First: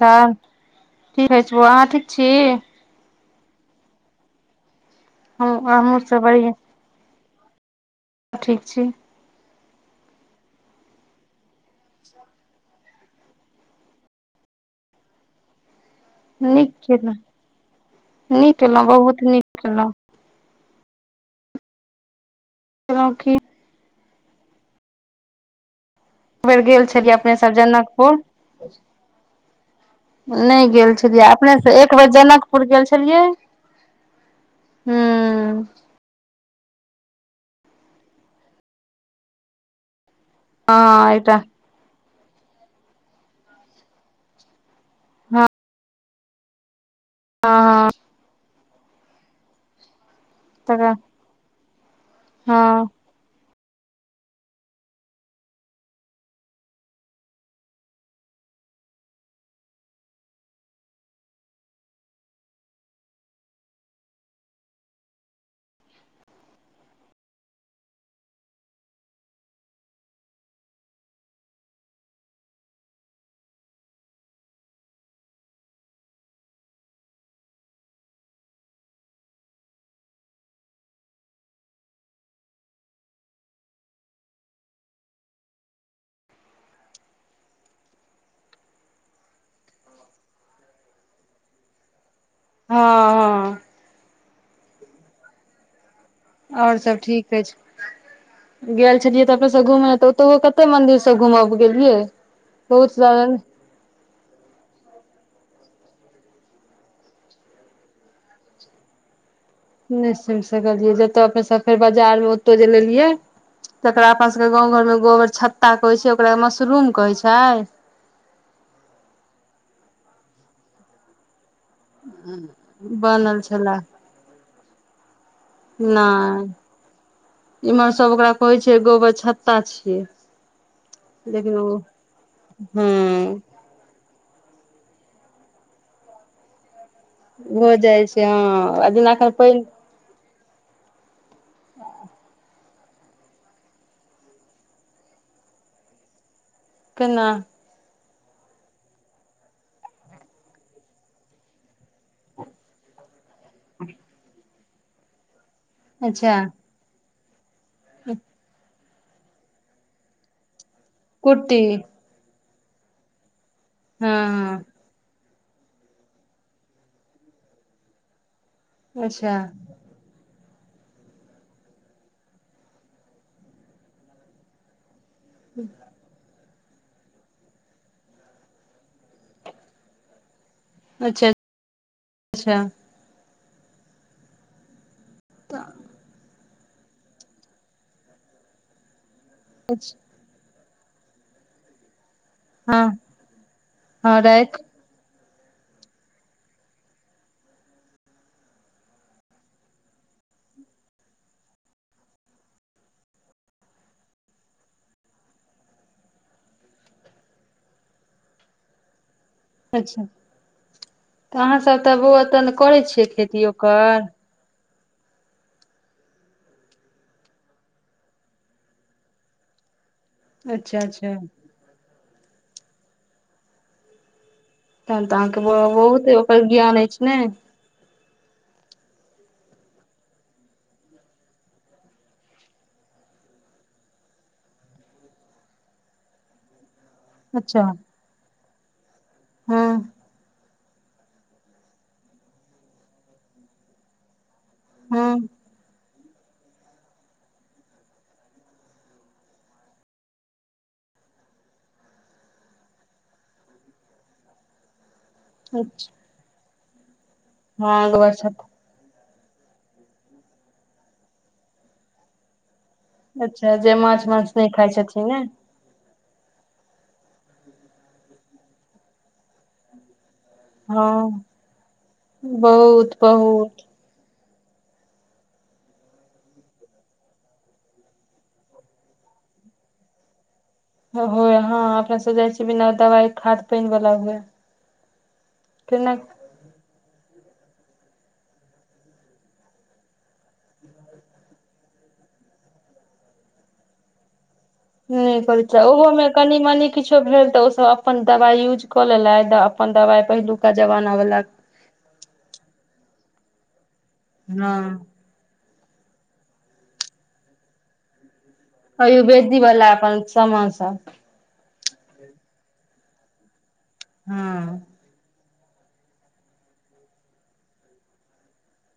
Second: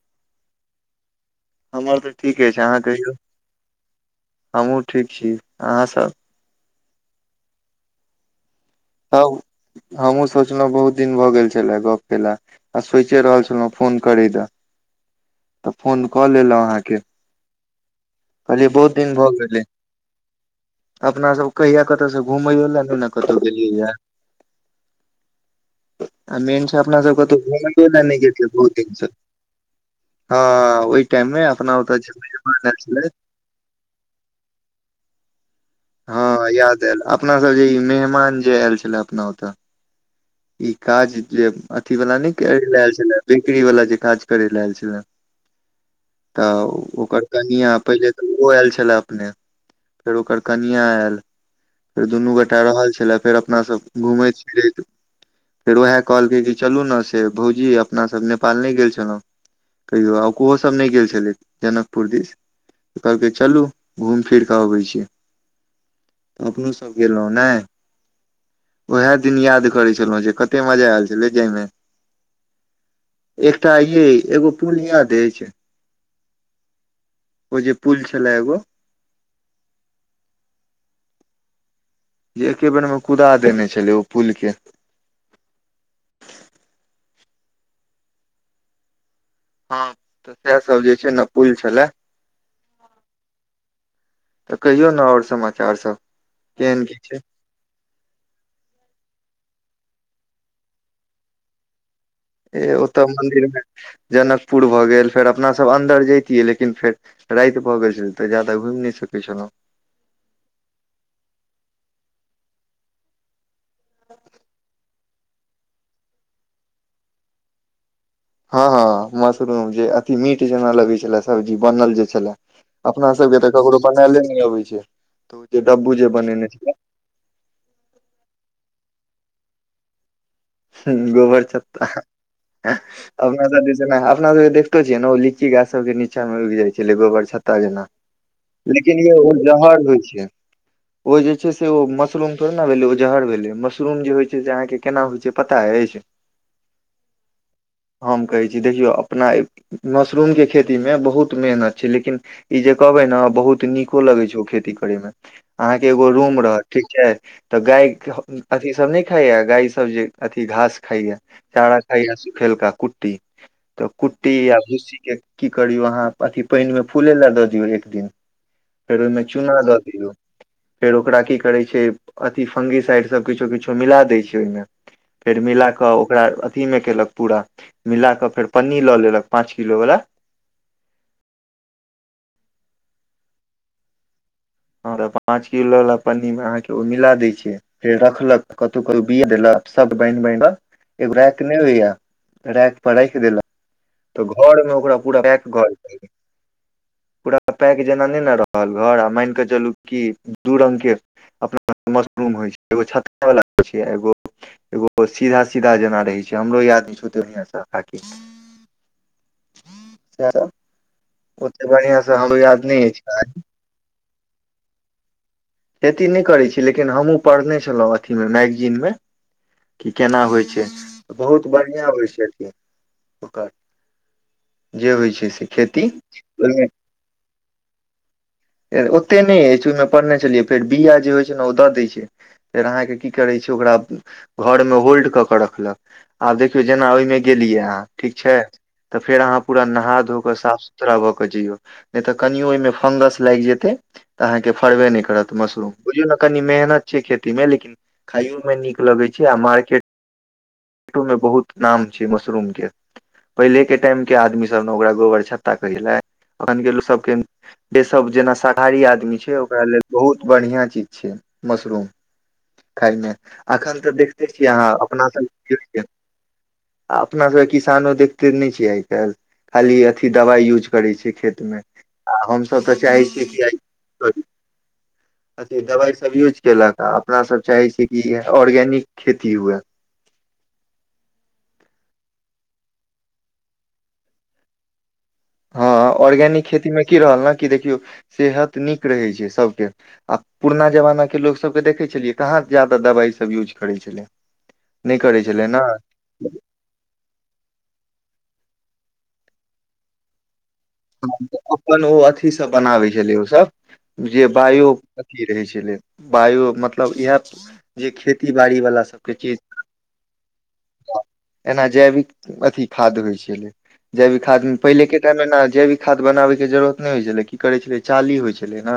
त। ठीक है छौ अहाँ ठीक छी। हम। ह आ मुर् सब बड़िए। ठीक। ह। हमहुँ सोचलहुँ बहुत दिन भऽ गेल छ छलै गप केला आ सोईचे रहल छलहुँ फोन करै द। अ फोन कऽ लेलहुँ नीक अहाँके केलहुँ नीक कहलियै एयलहुँ दिन बहुत भऽ गेलै नीक एयलहुँ। अपना सब कहिया कतऽ सब। घुमै नहि ने कहलहुँ की कतहु गेलियैय। आ एक बेर मेन छै गेल अपना छलियै सब अपने कतऊ घुमईयो लै जनकपुर नहि गेलिय ई बहुत दिन से। हँ नहि गेल ओहि छलियै टाइम मे अपने अपना ओत जे [unintelligible] ऐल छलै। हूं हँ याद आयल अपनासभ जे ई मेहमान जे आयल छलय अपना ओतऽ ई हँ काज एकटा जे अथ ई वला ने करे लै ऐल छले बेकरी बला जे काज करे लै ऐल छले। हँ तऽ ओ ओकर कनिया हँ पहिले तऽ ओ आयल छलै लै अपने फेर ओकर कनियां तकर आयल। फेर दुनू गोटा हँ रहल छलै फेर अप अपना सब घुमैत फिरैत फेर ओहे कहलकै कि चलू ने से भौजी अपना सब नेपाल नहि गेल छलहुँ कहियो आ ओहो सब नहि गेल छलै जनकपुर दिस तऽ कहलकै चलू घुमि फिर कऽ अबै छी। अपनो सब गेलहुँ ने उएह दिन याद करै छलहुँं जे कते मजा आयल छलै जाहिमे। एकटा ये एगो पुल याद अछि ओ जे पुल छलै एगो जे एके बेरमे कुदा देने छलै ओ पुल के। हँ तऽ सएह सब जे छै ने पुल छलै। हँ हँ तऽ कहियौ ने आओर समाचार सब। आओर केहन की सब छै ठीक अछि। गेल छलियै तऽ अपने सब घूमै तऽ ओतहु कते मंदिर सब घूमब गेलियै ए बहुत ओतऽ सारा मंदिर मे जनकपुर भऽ गेल फेर अपना सब अन्दर जैतियै लेकिन फेर राति भऽ गेल छलै तऽ जादा घुमि नहि सकै छलहुँ। नहि सुनि सकलियै। जतय अपने सभ फेर बाजारमे ओतय जे लेलियै जकरा अपना सभके गाँव घरमे गोबर छत्ता कहै छै ओकरा मशरूम कहै छै? हँ हँ मशरूम जे अथी मीट जेना लगे छलै सब्जी बनल जे छले अपना सब के बनल त छलए ककरो बनैले न अबै जे तऽ ओ डब्बू जे बनेने नहि इमहर सब ओकरा कहै छै ऐ गोबर छत्ता छियै। हं गोबर लेकिन ओ छत्ता है हँ अपना सब दिस एना अपना सब जे देखतो छियई न ओ लीची गाछ सब के नीचा मे उगि जाइ छै छलै गोबर छत्ता हो जेना। जाइ छै हँ आ लेकिन जेना यौ एखन ओ पानि जहर होइ छै। ओ जे। [unintelligible] जे छै से ओ मशरूम पर। केना भेल ओजहर भेलै मशरूम जे होइ छै से अहाँ के केना होइ छै। पता ह छै। [unintelligible] केना? हम कहै छी देखियौ अपना ए मशरूम के खेती मे बहुत मेहनत छै लेकिन ई जे कहबै न बहुत नीको लगै छै ओ खेती करमे। [unintelligible] अहाँ के एगो अच्छा रूम रहत ठीक छै। तऽ गाय -अथी सब नई। खायइा गााय सब्जी। [unintelligible] अथी घास। [unintelligible] खाय कुट्टी चारा खाय। फेलका कुट्टी। [unintelligible] तऽ हँ कुट्टी या हँ भुस्सीे के। की करियौ अहाँ -अथिी पानिमे फूले लए दऽ दियौ एक दिन। फेर ओहिमे अच्छा चूना दऽ दौ। [unintelligible] फेर ओकरा की करैत छै अथि फंगिसाइड सभ किछो किछो मिला दैत छै ओहिमे। [unintelligible] फेर मिला कऽ ओकरा। [unintelligible] अथी मे केलक पूरा मिला क फेर पन्नी लऽ लेलक पाँच किलो वालला। अच्छा -अच्छा। आर। [unintelligible] पाँच किलो वाला पनी मे अहां के। ओ मिला दै छै फेर रखलक कत क। ब सब बन बन। एग्रक नहि होै या। र हँ पढ़ा क देलो। हँ तऽ घर राखि मे ओकरा। पू पै घर च पूरा पैक जेना नहि ने रहल घर आ मान कऽ चलू क दू रंगग के अपना मशरूम होइ छैगो व छै एगो एगो सीधा सीधा जेना रहै छै हमरो याद छैत बढ़ाकि। अच्छा। [unintelligible] तऽ ओते अहाँसभ बढ़िया तऽ से हमरो ओत याद करै नहि अछि छियै खेती ओकर। [unintelligible] खेती नहि करैत छी लेकिन हमहूँ पढ़ने छलहुँ अथीमे मैगजीनमे। [unintelligible] की केना होइ छै अच्छा अच्छा बहुत बढ़िया होइ छै। ठ ओकर। [unintelligible] जे तखन होइ तऽ छै अहाँके से खेती बहुत ओकर ओहिमे ज्ञान अछि ने। ओते नहि अछि ओहिमे पढ़ने छलियै फेर बिया जे होइत छै ने ओ दऽ दै छै फेर अहाँके की करै छै ओकरा घर मे होल्ड कऽ के रखलक आब देखियौ जेना ओहिमे गेलियै अच्छा अहाँ ठीक छै तऽ फेर अहाँ पूरा हँ नहा धो कऽ साफ जइय नहि तऽ कनोहि फंगस [unintelligible] लागि जेतै। [unintelligible] तऽ अहाँके फड़बे नहि हँ करत मशरूम। बुझौ ने कनि मेहनत छै खेती मे लेकिन खाइयो मे नीक लगे छै आ मार्केटटो में बहुत नाम छै मशरूम के पहिले के टाइम के आदमी सब ने ओकरा गोबर छता कहि अच्छा लै। अान गेलो सबके जे हँ। सब गोबर जेना छथि शाकाहारी आदमी छै। ओकरा लेल बहुत बढ़िआँ चीज छै मशरूम। खाायमे अच्छा जे एखन तऽ माछ देखते मांस छियै नहि खाइ अहाँ छथिन ने अपनासभ अपना सबके किसानो देखते नहि छै आइ काल् खाली अथी दा यूज करै छ हँ खेत मे आ सत छै बहुत आइ छै की आइ। बहुत अथे दबाइसभ यूज कयेलक आ अपनासभ चाहै छियै कि ऑर्गेनिक खेती हुए। होय हँ अपना सब जाइ बिना दवाइ खाद पानि वाला हुए। हँ केना ऑर्गेनिक खेती मे की रहल ने कि देखियौ सेहत नीक रहैत छै सभके आ पुरना जमानाके लोकसभके देखै छलियै कहाँ जा्यादा दबाइसभ यूज करै छलै। नहि करै छलै करैत ने छै ओहोमे कनि मनी किछो भेल तऽ ओसभ अपन दबाइ यूज ल लै अपन दबाइ पहि ल ह अपन ओ अथीसँ बनाबै छै बझलियौ सब। जे बायो हँ पी रहै छै। बायु मतलब इएह जे खेती बाड़ी वाला अइ सबके भेज चीज दी बला अपन समोसा। एना जैविक अथ खादाद्य होइ छै। जैविक खाद हँ पहिलेके टाइममे ने जे भी खाद बनाबैके जरूरत नहि होइ छलै की करै छलै चाली होइ छलै ने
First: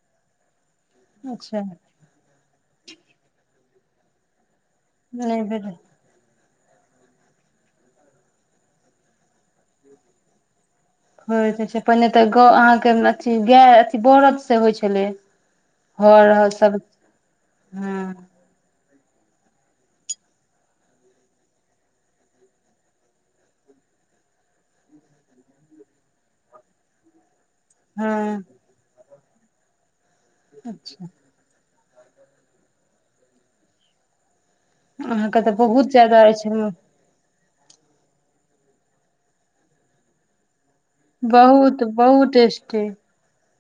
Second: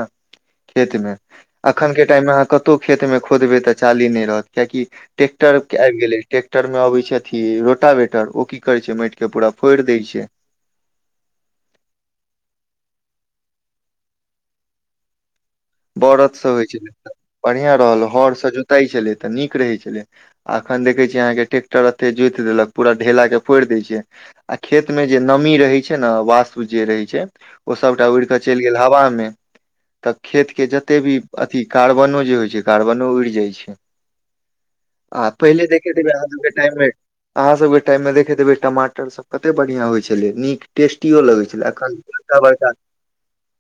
खेत मे अच्छा अखन के टाइम मे अह क को खेत मे खोदबे तऽ चाली नहि रहत। कियेकि नहि ट्रैेक्टरो भेलै के आबि गेलै ट्रेक्टर मे अबै छै अथी रोटावेटर ओ की करै छै माटि के पूरा फोड़ि दय छै। [unintelligible] पहिने तऽ गौ अहाँके अथी गाय अथी बरद से होइ छलै। हर बरदस हर होई सब छलै बढ़ियां रहल हँ हरस जोताइ छलै। तऽ नीक रहैत छलै आ एखन देखैत छियै अहाँके ट्रैेक्टर एतय जोति देलक पूरा ढेलाकेँ पोड़ि दैत छै आ खेतमे जे नमी रहैत छै ने वास्तु जे रहैत छै। ओ सबटा उड़ के हँ चलि गेल हवा मे। तऽ खेत के जते अच्छा भी अथी कार्बनो जे होइ छै कार्बनो उड़ि जाइ छै। आ अहाँके तऽ पहिले बहुत देखेेतई वैह ज्यादा आजू के अछि टाइम मे अहाँ सब के टाइम मे देखैत हेबै टमाटर सब कते बढ़िया होइ छलै नीक टेस्टियो लगै छल बहुत एखन बहुत दवाई दै देत टेस्टी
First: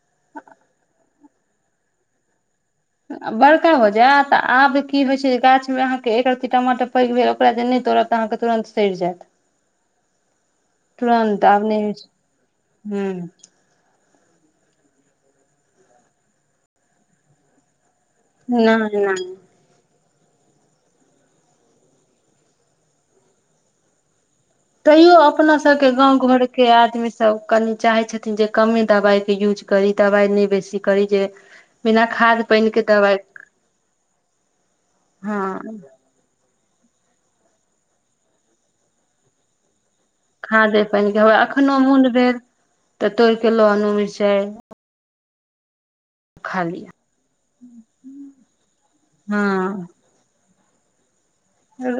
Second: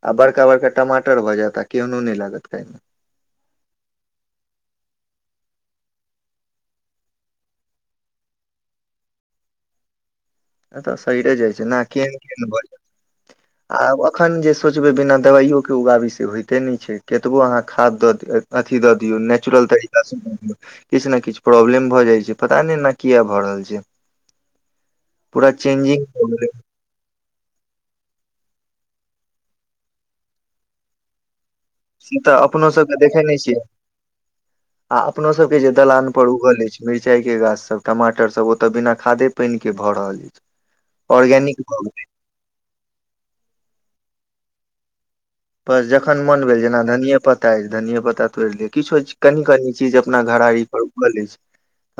आ बड़का बड़का टमा टर भऽ जैत आ केहनो नहि लागत खाईमें आ बड़का भऽ जायत आ आब की होइ छै जे गाछमे अहाँके एक रत्ती टमाटर पैघ भेल ओकरा जे नहि तोड़ब तऽ अहाँके तुरन्त सड़ि जायत। एतऽ सईरे तुरन्त जाइ छै आब ना। नहि होइ केहन केहन भ हूँ [unintelligible] आब अ अखन जे सोचबै बिना दवाइयो के उगाबी से होइते नहि छै, केतबो अहाँ खाद दऽ दि अथी दऽ नहि दियौ नहि नेचुरल तरी [unintelligible] किछु ने किछु प्रॉब्लम भऽ जाइ छै पता नहि ऐना किए भऽ रहल छै। तैयो पूरा अपना सबके चेंजिंग गाँंव भऽ घर गेलै के आदमी सभ कनि चाहै छथिन जे कमे दबाई के यूज करी दबाई नहि बेसी करी जे बिना से तऽ खाद अपनो पानि सब के दवाइ देखे ने छियै आ अपनो सब के हँ जे दलान पर उगल अछि। मिरचाई के गाछ सब टमाटर सब ओत बिना खादे पानि के भऽ रहल अछि खादे पानि के वैह ऑर्गेनिक अखनो भऽ गेल, मोन भेल तऽ तोईड़ के लो आनू। मिर्चाई पर जख जखन मोन भेल जेना धनिए पत्ता अछि धनिये पता तोड़ि लिय। किछो कनी कनी हँ चीज अपना घरारी रोपल अछि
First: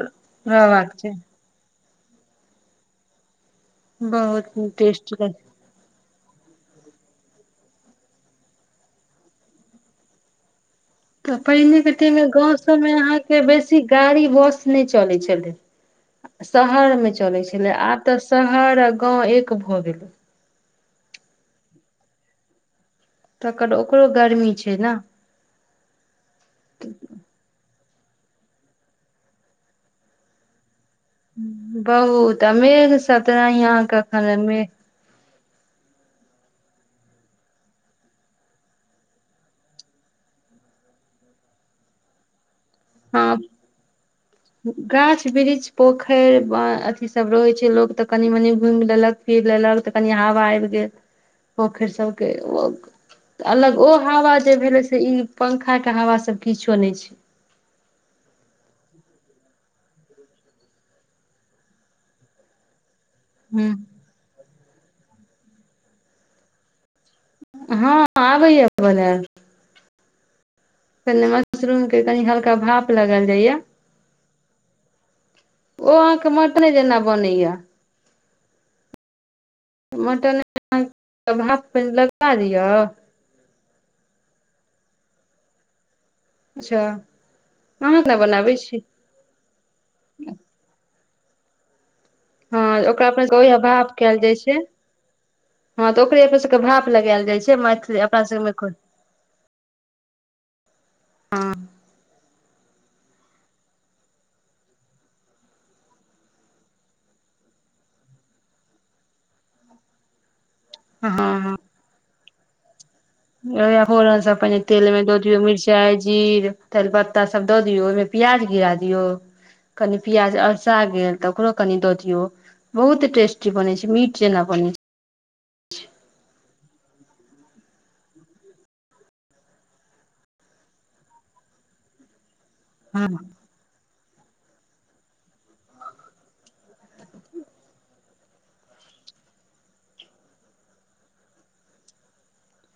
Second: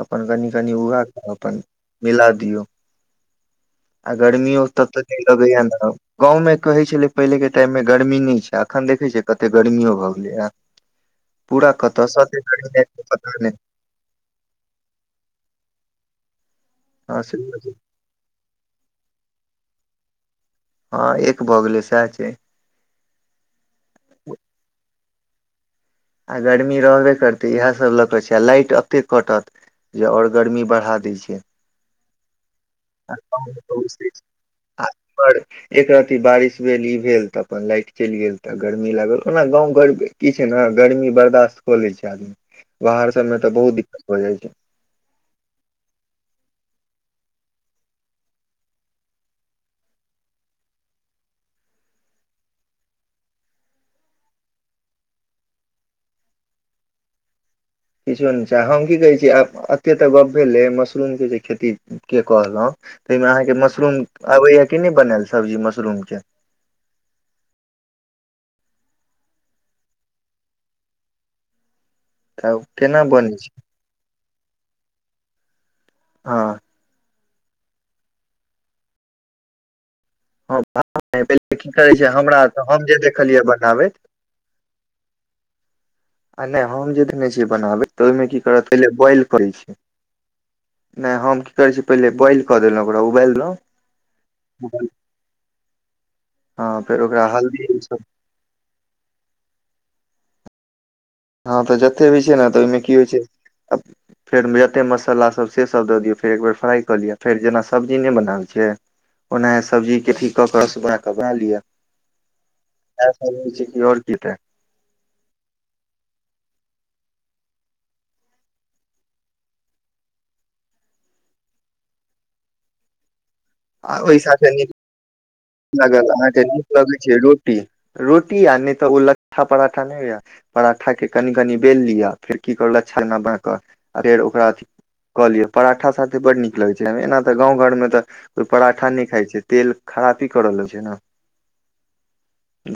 अपन कनी कनी उगा चाही क अपन मिला दियौ आ बहुत गरमीयो तत्त नै टेस्टी लग लगैयै न गाँव में कहई छलै पहिले के टाइम में गर गर्मी न छै अखन देखे छियै कते गर्मियो भऽ गेलैए तऽ पहिनेकेटाईममे गाँव सभमे पता अहाँके नहि बेसी गाड़ी बस नहि चलै छलै शहरमे हँ से चलै छलै आब तऽ स शहर आ गाँंव एक भए गेलै। हँ एक भऽ गेलै सएह छै। तकर ओकरो गर्मी छै ने। आ गर्मी रहबे करतै यैह ल क छई आ लाईट अत्ते कटत जे और गर्मी बढ़ा दे बहुत आ मेघ सेतेनाही अहांके कखनमे आ एक रती बारिश भेल ई भेल तऽ अपन लाइट चलि गेल तऽ गर्मी लागल ओना गाँंव घर क छै ने गर्मी बर्दाास्त हो ले छै आदमी। बाहर सबमे हँ तऽ बहुत दिक्कत भऽ जाइ छै गाछ बृीच पोखरि ब अथी सभ रहै छै लोक तऽ कनि मनि घुमि लेलक फिर लेलक तऽ कनि हवा आबि गेल पोखरि सभके ओ अलग ओ हवा जे भेलै से ई पंखाके हवा सभ किछो नहि छै। किछो नहि छै हम की कहै छी एतेक तऽ गप्प भेलै मशरूमके जे खेती के कहलहुँ ताहिमे मे अहाँके हूँ मशरूम आबैया के नहि बनाल सब्जी मशरूम के। हँ आबैय बोल क म मशरूम कनी हल्का तऽ भाप केना लगल बनै जाइया। छै ओ आ क हँ मट नहि देना बनय। मटन हँ की भाप करै छै लगा हमरा दियौ हम जे देखलियै जााबद आ नहि अच्छा हम जे देने छियै बनाबै अहाँ तऽ केना ओहिमे की बनाबै करत छी पहिले बोइल करै छी नहि हम की करै छी त बॉइल कऽ हँ देलहु ओरा ओकरा अपना सबके ओहिया भाप कयल उबाललहु े सबके भााप लगायल जाइ छै मैथिल अपना सबमे- हँ तऽ जत्थे भी छै ने तऽ ओहिमे की होइ छै फेर जते मसाला सब से सब दऽ दियौ फेर एकबेर फ्राई कऽ लिअ फेर जेना सब्जी नहि बनाल छै ओनाहे सब्जीकेथ क से बना कऽ बना लिअ। इएह सब होइ छै कि आओर की ो तऽ पने तेल में दोधियो मिर्चाइ जीर तजपत्ता सब द दियऔ ओहिमे प्याज गिरा दियऔ कनि प्याज अलसा गेल तऽ ओकरो कनि दऽ दियऔ बहुत टेस्टी बनै छै मीट जेना बनै छै। लागत अहाँकेँ नीक लगैत छै रोटी रोटी आ नहि तऽ ओ ल्ठा पराठा नहि होइए पराठाके कनि कनि बेल लिअ फेर की करल छै छ न हँ बक आ फेर ओकरा अथी कऽ लियअ पराठा साथे बड नीक लगै छै एना तऽ गाँव घरमे तऽ कोइ पराठा नहि खाइ छै तेल खराब ी करल छै ने।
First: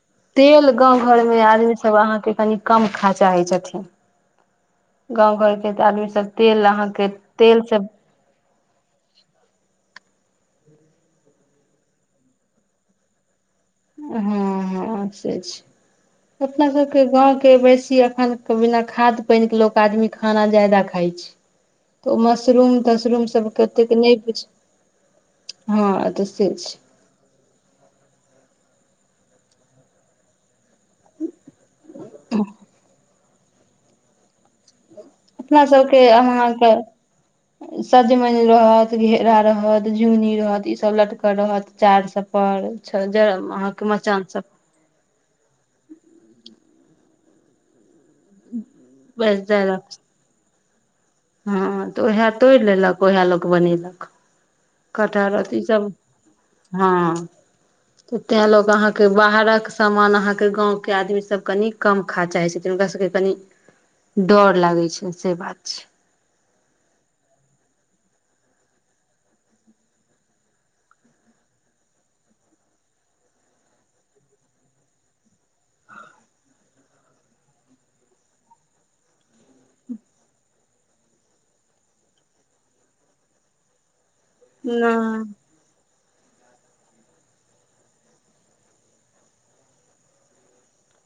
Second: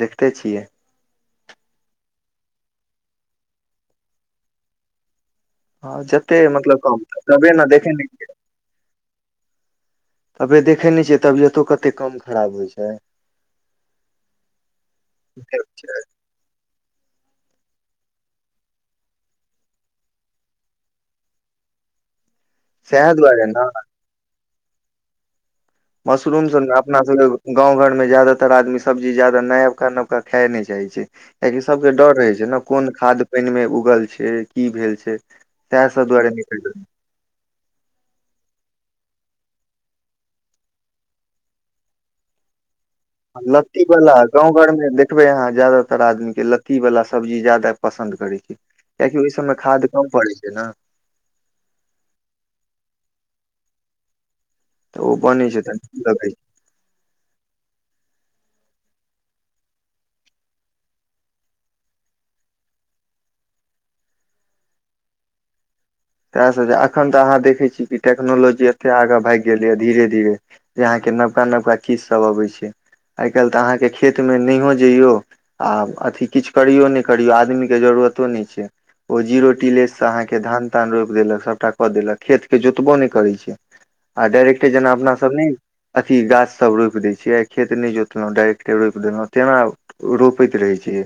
देखते छियै तेल गाँव घरमे आदमीसभ अहाँके कनि। कम खा चाहै छथिन। गाँं घर के तऽ हँ आदमी सब जते तेल मतलब कम अहाँके तबे तेल ने सब। देखे नहि तबे देखै नहि छियै तबियतो कते कम खराब होइ छै। हँ हँ से छै अपना सब के गाँंव के बेसी अखन बिना खाद पानि के लोक आदमी खाना ज्यादा खााय छै तऽ ओ। मशरूम सएह तशरूम सब दुआरे ने केतेक नहि पुछ। मशरूम सब अपना सब गाँव घर मे जदातर आदमी सब। सब्ी जादा नयवका नबका खायइ छै। छै कियाकि सबके डर रहै छै ने कोन खाद। पैन मे उगल छै की भेल छै। अपना सएह सबके सब दुआरे नहि अहाँके खरीद। सजमनि रहत। घेरा रहत झुनी रहत ई सब लटक रहत चार सब पर। लत्ती अहाँके वालला मचान सब गाँं घरमे देखबै अहाँ ज्यदातर आदमी के लत्त। प्ती बला सब्जी ज्यादा। पसन्द करैत छी कियकि ओहि बैस सबमे खाद जायलक कम पड़ै छै ने। हँ तऽ उएह तोड़ि लेलक उएह लोक बनेलक। तऽ ओ बनै छै तऽ कटहरतसभ नीक लगै छै हँ। तऽ तें ल अहाँके बाहरक सामान अहाँके गाँंव के आदमी सब कनि कम खा चाहे छथिन हुनका सबके कनि डर लागे छ से बात छै। तएसभ जे एखन तऽ अहाँ देखैत छीय कि टेक्नोलॉजी एतेक आगाँ भागि गेलैए धीरे धीरे जे अहाँके नवका नवका चीजसभ अबैत छै आइ काल्हि तऽ अहाँके खेतमे नहिो जइयौ आ अथी किछु करियो नहि करियौ आदमीके जरूरतो नहि छै ओ जीरो टीलेससँ अहाँके धान। कान रोपि देलक सभटा कऽ देलक खेत के जोतबो नहि करै छै। आ डाइरेक्टे जेना अपना सब नहि ने। अथि गाछसभ रोपि दैत छियै आ खेत नहि जोतलहुँ डायरेक्टे रोपि देलहुँ तेना रोपैत रहैत छैियै।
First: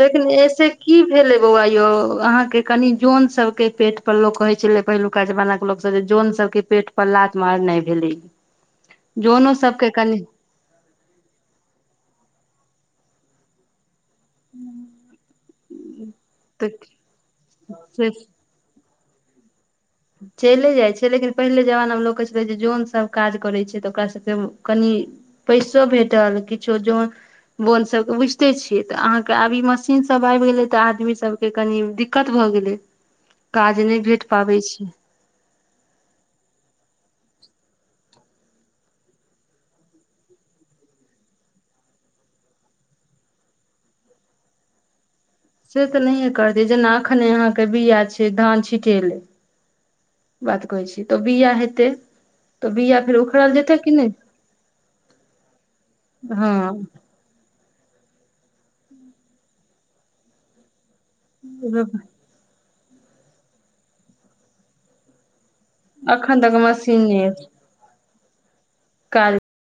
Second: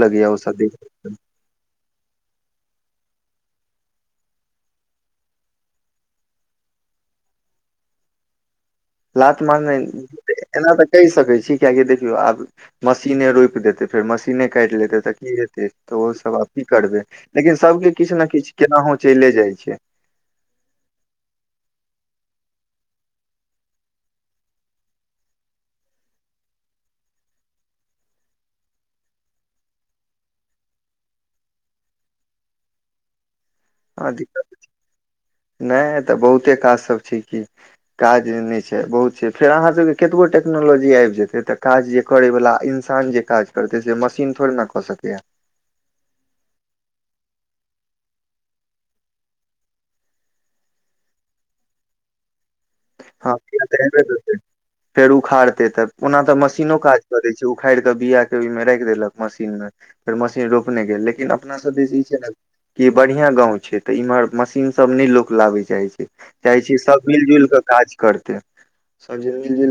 लेकिन ऐसे की भेलै बौआ यौ अहाँके कनि जन सबके। पेट पर लोक कहै छलै पहिलुका जमाना के लोक सब जे जन सबके पेट पर लाातमार नहि भेलै। लात जनो मारने सबके कनि एना तऽ कहि सकै छी कक देखियौ आब। मशीने रोपि देत। फेर मशीने काटि लेतै त की हते। तऽ ओ सब अथी तऽ करबे लेकिन सब के किछु ने किछ केना हो।। चले जाइ छियै। चलिे जाइ छै लेकिन पहिले जमानामे लोक कहै छलै जे जनसभ काज करै छै तऽ ओकास सभके कनि पैसो भेटल किछो जन बोन सभके बुझिते छियै तऽ अहाँके आब ई मशीनसभ आबि गेलै तऽ आदमी सभके कनि दिक्कत भऽ गेलै। काज नहि हँ भेट दिक्कत पाबै छै। नहि तऽ बहुते काजसभ छै कि काज नहि छै बहुत छै फेर अहाँसभके कतबो टेक्नोलॉजी आबि जेतै तऽ काज जे करयवला इन्सान जे काज करतै से मशीन थोड़े ने कऽ सकैए। से तऽ नहिए करतै जेना एखने अहाँके बीआ छै धान छिट ल बात कहै छी तऽ बीआ हेतै। [unintelligible] फेर हँ उखड़ल जेतै तऽ कि हेबे नहि करतै फेर उखाड़तै तऽ ओना तऽ हँ मशीनो काज करै छै। उखाड़िक बीिया केहिमे राखि देलक मशीन मे फेर मशीन रोपने गेल लेकिन। लेकिन अपना सब देस ई छै ने। क बढ़िया गांव छै ते इम्हर मशीन सब ने लो लाबे छै। च छी एखन तक चाहै छी सब मशीने मिल जुल कऽ। काज करत। [unintelligible] काज सब्जी।